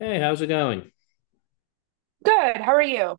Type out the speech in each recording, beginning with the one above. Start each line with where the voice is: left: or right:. left: Hey, how's it going?
right: Good. How are you?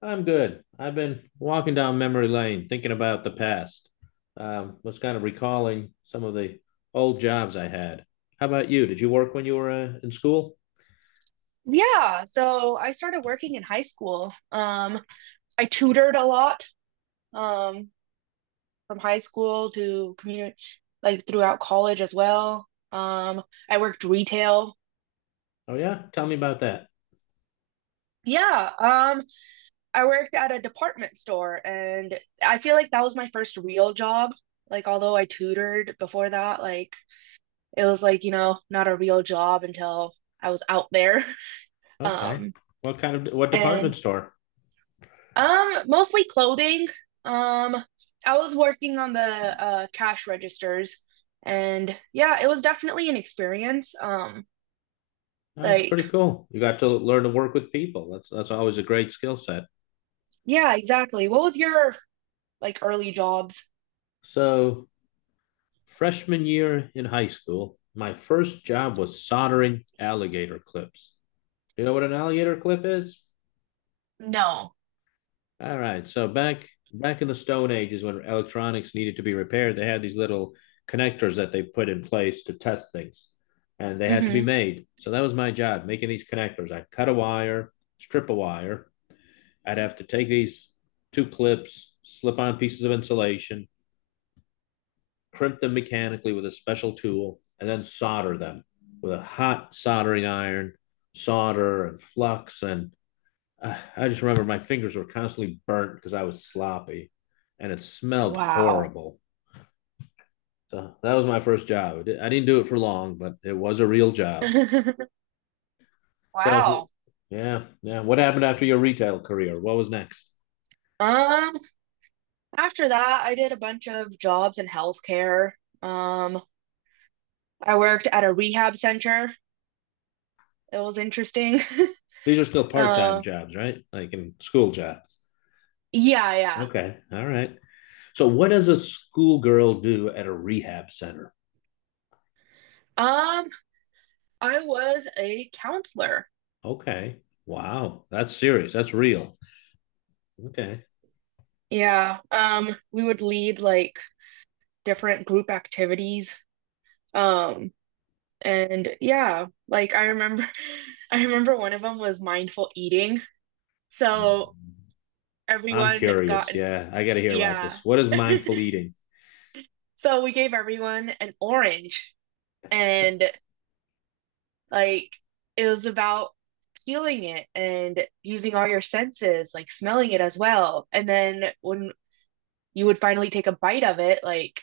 left: I'm good. I've been walking down memory lane thinking about the past. Was kind of recalling some of the old jobs I had. How about you? Did you work when you were in school?
right: Yeah, so I started working in high school. I tutored a lot, um, from high school to community, like throughout college as well. I worked retail.
left: Oh yeah, tell me about that.
right: Yeah, I worked at a department store, and I feel like that was my first real job. Like, although I tutored before that, like it was like, you know, not a real job until I was out there.
left: Okay.
right: Um,
left: What kind of what department
right: and
left: store?
right: Mostly clothing. Um, I was working on the cash registers, and yeah, it was definitely an experience.
left: Oh, that's
right: Like
left: pretty cool. You got to learn to work with people. That's always a great skill set.
right: yeah, exactly. What was your like early jobs?
left: So, freshman year in high school, my first job was soldering alligator clips. You know what an alligator clip is?
right: No.
left: All right. So back in the Stone Age is when electronics needed to be repaired, they had these little connectors that they put in place to test things, and they had to be
right: Mm-hmm.
left: made. So that was my job, making these connectors. I'd cut a wire, strip a wire. I'd have to take these two clips, slip on pieces of insulation, crimp them mechanically with a special tool, and then solder them with a hot soldering iron, solder and flux and I just remember my fingers were constantly burnt because I was sloppy, and it smelled
right: Wow.
left: horrible. So that was my first job. I didn't do it for long, but it was a real job. So,
right: Wow.
left: yeah, yeah. What happened after your retail career? What was next?
right: Um, After that, I did a bunch of jobs in healthcare. Um, I worked at a rehab center. It was interesting.
left: These are still part-time
right: Uh,
left: jobs, right? Like in school jobs.
right: yeah, yeah.
left: Okay, all right. So, what does a schoolgirl do at a rehab center?
right: Um, I was a counselor.
left: Okay, wow, that's serious. That's real. Okay,
right: Yeah. We would lead like different group activities. Um, and Yeah, like I remember I remember one of them was mindful eating. So
left: I'm
right: everyone got
left: curious.
right: an
left: Yeah, I got to hear about this.
right: yeah.
left: What is mindful eating?
right: So we gave everyone an orange and like it was about feeling it and using all your senses, like smelling it as well. And then when you would finally take a bite of it, like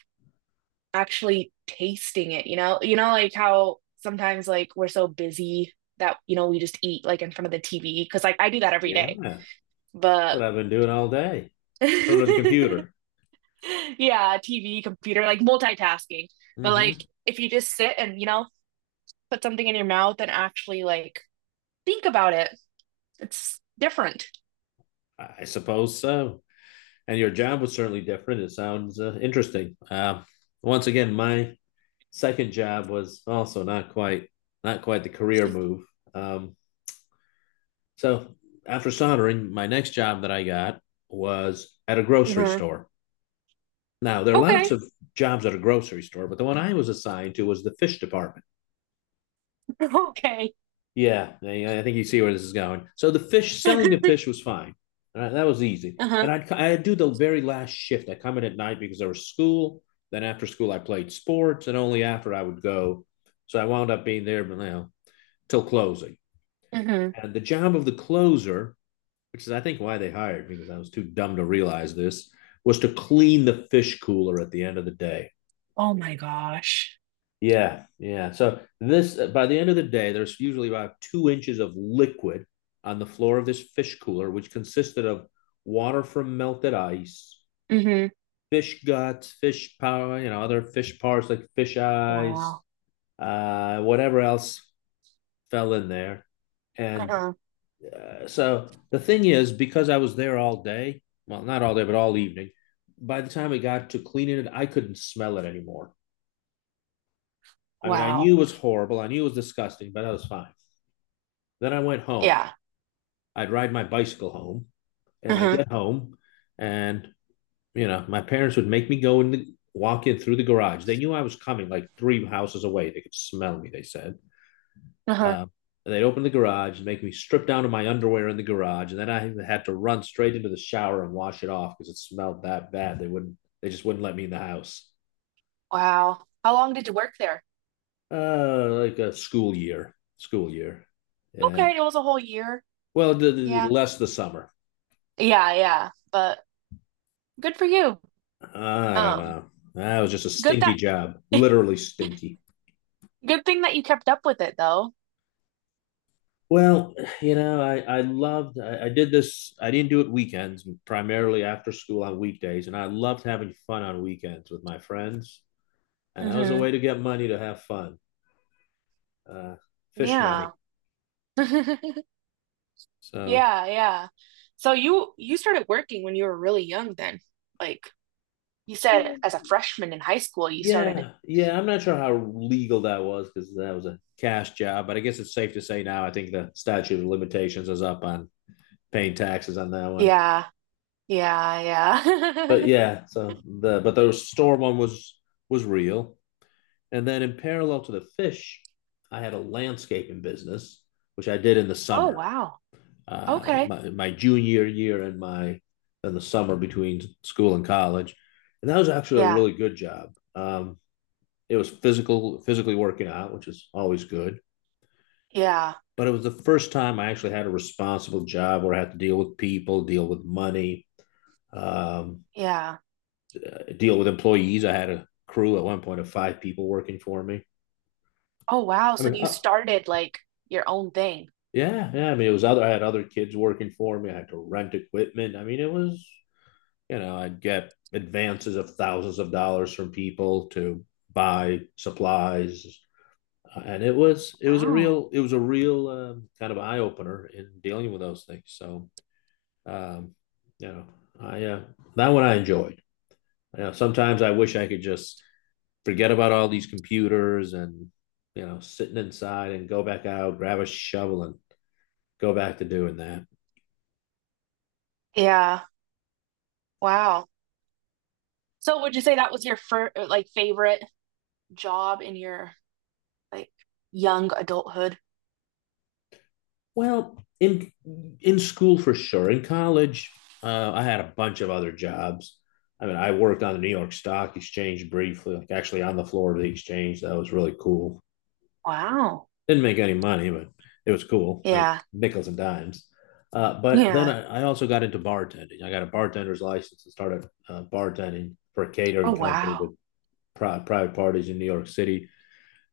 right: actually tasting it, you know? You know, like how sometimes like we're so busy that, you know, we just eat like in front of the TV because like I do that every
left: Yeah,
right: day.
left: that's
right: But
left: what I've been doing all day in front of the computer.
right: yeah, TV, computer, like multitasking. But
left: Hmm.
right: like if you just sit and, you know, put something in your mouth and actually like think about it, it's different.
left: I suppose so. And your job was certainly different. It sounds interesting. Once again, my second job was also not quite the career move. Um, so after soldering, my next job that I got was at a grocery
right: Mm-hmm.
left: store. Now there are lots
right: Okay.
left: of jobs at a grocery store, but the one I was assigned to was the fish department.
right: Okay.
left: Yeah, I think you see where this is going. So the fish selling the
right: Uh-huh.
left: fish was fine. All right, that was easy. And I'd do the very last shift. I come in at night because there was school. Then after school, I played sports, and only after I would go. So I wound up being there, but you now till closing.
right: Mm-hmm.
left: And the job of the closer, which is I think why they hired me because I was too dumb to realize this, was to clean the fish cooler at the end of the day.
right: Oh my gosh.
left: Yeah, yeah. So this by the end of the day, there's usually about 2 inches of liquid on the floor of this fish cooler, which consisted of water from melted ice,
right: Mm-hmm.
left: fish guts, fish power, other fish parts like fish eyes,
right: Wow.
left: whatever else fell in there. And
right: Uh-huh.
left: so the thing is, because I was there all day, well, not all day, but all evening, by the time I got to cleaning it, I couldn't smell it anymore. I mean, I
right: Wow.
left: knew it was horrible. I knew it was disgusting, but I was fine. Then I went home.
right: Yeah.
left: I'd ride my bicycle home and I
right: Uh-huh.
left: get home and my parents would make me go in the walk in through the garage. They knew I was coming like three houses away. They could smell me, they said.
right: Uh-huh.
left: Um, and they'd open the garage and make me strip down to my underwear in the garage. And then I had to run straight into the shower and wash it off because it smelled that bad. They just wouldn't let me in the house.
right: Wow. How long did you work there?
left: Like a school year, school year. Yeah.
right: Okay, it was a whole year.
left: Well, the
right: Yeah.
left: less the summer.
right: Yeah, yeah. But good for you.
left: I don't
right: Um,
left: know. That was just a
right: good
left: stinky
right: that
left: job, literally stinky.
right: Good thing that you kept up with it though.
left: Well, I loved, I did this, I didn't do it weekends, primarily after school on weekdays. And I loved having fun on weekends with my friends. And that was a
right: Hmm.
left: way to get money to have fun, uh, fish money.
right: Yeah.
left: So,
right: Yeah, yeah. So you started working when you were really young then. Like you said, as a freshman in high school you started.
left: yeah, yeah, I'm not sure how legal that was because that was a cash job. But I guess it's safe to say now, I think the statute of limitations is up on paying taxes on that one.
right: Yeah. Yeah,
left: But
right: yeah.
left: yeah, so the but the store one was real. And then in parallel to the fish, I had a landscaping business, which I did in the
right: Oh
left: summer,
right: wow. Okay.
left: my junior year and my in the summer between school and college, and that was actually a
right: Yeah.
left: really good job. It was physically working out, which is always good.
right: Yeah.
left: But it was the first time I actually had a responsible job where I had to deal with people, deal with money, um,
right: Yeah.
left: deal with employees. I had a crew at one point of five people working for me.
right: Oh wow.
left: I
right: So
left: mean,
right: you started like your own thing.
left: yeah, yeah. I mean, it was other. I had other kids working for me. I had to rent equipment. I mean, it was I'd get advances of thousands of dollars from people to buy supplies, and it was it was a
right: Wow.
left: real it was a real kind of eye opener in dealing with those things. So, um, you know, I that one I enjoyed. Sometimes I wish I could just forget about all these computers and sitting inside and go back out, grab a shovel and go back to doing that.
right: Yeah. Wow. So would you say that was your first like favorite job in your like young adulthood?
left: Well, in school for sure. In college, I had a bunch of other jobs. I mean, I worked on the New York Stock Exchange briefly, like actually on the floor of the exchange. That was really cool.
right: Wow.
left: Didn't make any money, but it was cool. I mean,
right: Yeah.
left: nickels and dimes. But then
right: Yeah.
left: I also got into bartending. I got a bartender's license and started bartending for a
right: Oh,
left: catering company
right: wow.
left: with private parties in New York City.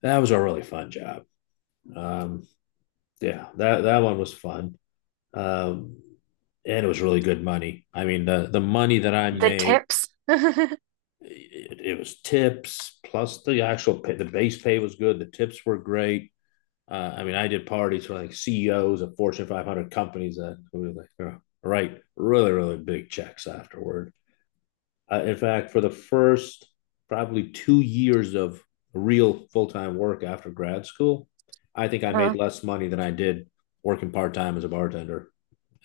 left: That was a really fun job. Um, yeah, that one was fun, um, and it was really good money. I mean, the money that I
right: The
left: made,
right: tips.
left: it was tips plus the actual pay, the base pay was good. The tips were great. I mean, I did parties for like CEOs of Fortune 500 companies that were like, oh, right, really, really big checks afterward. In fact, for the first probably 2 years of real full time work after grad school, I think I made
right: Uh-huh.
left: less money than I did working part time as a bartender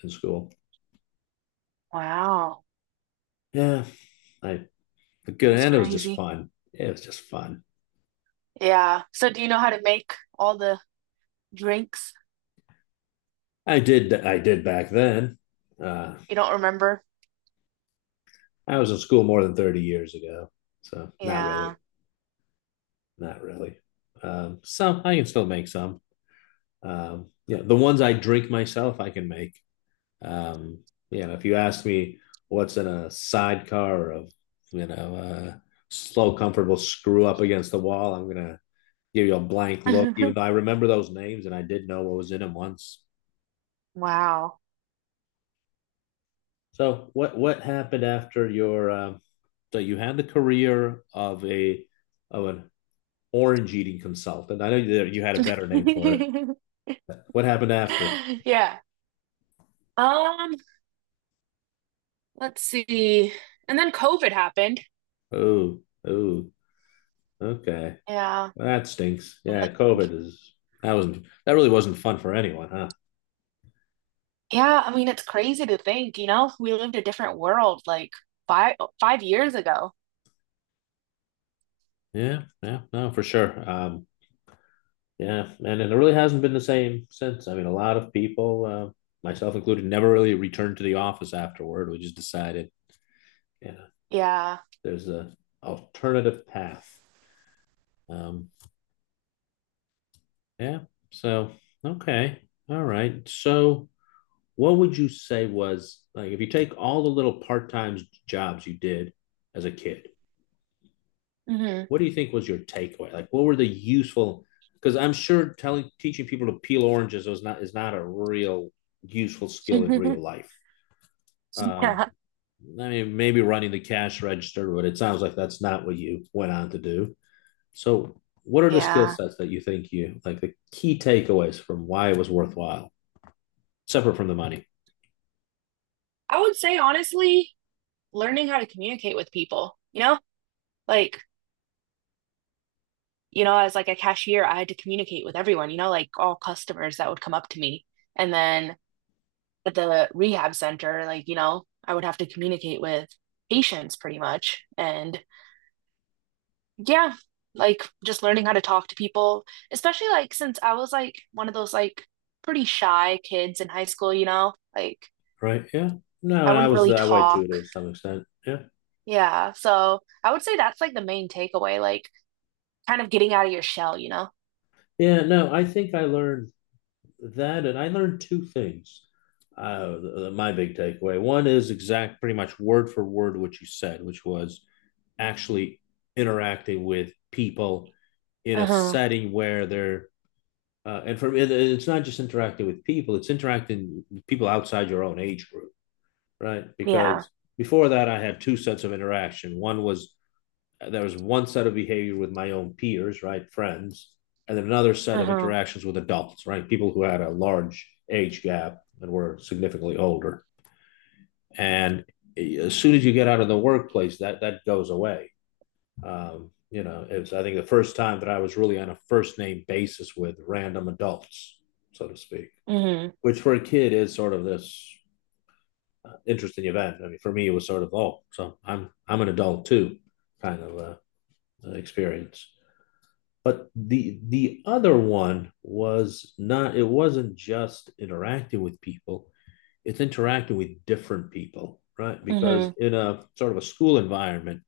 left: in school.
right: Wow.
left: Yeah, I good,
right: That's
left: and it was just
right: crazy.
left: fun. It was just fun.
right: Yeah. So do you know how to make all the drinks?
left: I did back then. Uh,
right: You don't remember?
left: I was in school more than 30 years ago, so not
right: Yeah.
left: really, not really. Some I can still make some. Yeah, the ones I drink myself, I can make. Um, if you ask me what's in a sidecar of, you know, uh, slow, comfortable screw up against the wall, I'm going to give you a blank look, even though I remember those names and I did know what was in them once.
right: Wow.
left: So what happened after so you had the career of of an orange eating consultant. I know that you had a better name for it. What happened after?
right: Yeah. Um, let's see. And then COVID happened.
left: Oh, oh, okay.
right: Yeah.
left: Well, that stinks.
right: And
left: Yeah, COVID is that was not that really wasn't fun for anyone, huh?
right: yeah, I mean, it's crazy to think, you know, we lived a different world like five years ago.
left: Yeah, yeah, no, for sure. Yeah, and it really hasn't been the same since. I mean, a lot of people, myself included, never really returned to the office afterward. We just decided, you know,
right: Yeah.
left: there's a alternative path. Um, yeah. So okay, all right. So what would you say was like if you take all the little part time jobs you did as a kid,
right: Hmm.
left: what do you think was your takeaway? Like, what were the useful? Because I'm sure telling teaching people to peel oranges is not a real useful skill in real life.
right: Yeah.
left: I mean, maybe running the cash register, but it sounds like that's not what you went on to do. So, what are the skill
right: Yeah.
left: sets that you think you like the key takeaways from why it was worthwhile, separate from the money,
right: I would say honestly, learning how to communicate with people, you know, like, you know, as like a cashier, I had to communicate with everyone, you know, like all customers that would come up to me. And then at the rehab center, like, you know, I would have to communicate with patients pretty much. And yeah, like just learning how to talk to people, especially like since I was like one of those like pretty shy kids in high school, you know? Like
left: right? Yeah. No,
right: I
left: and I
right: wouldn't
left: was
right: really
left: that way too
right: talk.
left: to some extent. Yeah.
right: Yeah, so I would say that's like the main takeaway, like kind of getting out of your shell, you know?
left: Yeah. No, I think I learned that, and I learned two things. Th- th- my big takeaway one is exact, pretty much word for word, what you said, which was actually interacting with people in a
right: Uh-huh.
left: setting where they're and it's not just interacting with people; it's interacting with people outside your own age group, right?
right: Yeah.
left: Because before that, I had two sets of interaction. One was there was one set of behavior with my own peers, right, friends, and then another set of
right: Uh-huh.
left: interactions with adults, right, people who had a large age gap and were significantly older. And as soon as you get out of the workplace, that goes away. It was I think the first time that I was really on a first name basis with random adults, so to speak,
right: Mm-hmm.
left: which for a kid is sort of this interesting event. I mean, for me, it was sort of oh, so I'm an adult too, kind of experience. But the other one was not it wasn't just interacting with people it's interacting with different people right because
right: Mm-hmm.
left: in a sort of a school environment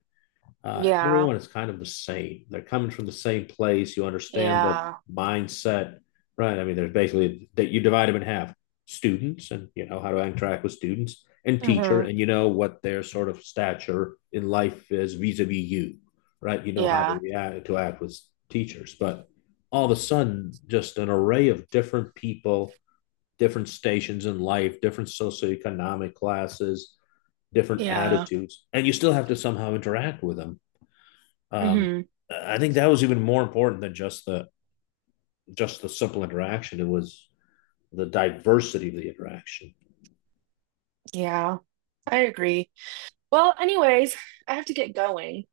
right: Yeah.
left: everyone is kind of the same. They're coming from the same place. You understand the
right: Yeah.
left: mindset, right? I mean, there's basically that you divide them in half: students, and you know how to interact with students, and teacher,
right: Uh-huh.
left: and you know what their sort of stature in life is vis-a-vis you, right? You know how to
right: Yeah.
left: react to act with teachers, but all of a sudden, just an array of different people, different stations in life, different socioeconomic classes, different
right: Yeah.
left: attitudes, and you still have to somehow interact with them. um,
right: Mm-hmm.
left: I think that was even more important than just the simple interaction. It was the diversity of the interaction.
right: Yeah. I agree. Well, anyways, I have to get going.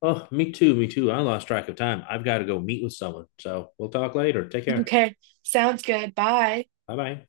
left: Oh, me too, me too. I lost track of time. I've got to go meet with someone. So we'll talk later. Take care.
right: Okay. Sounds good. Bye.
left: Bye bye.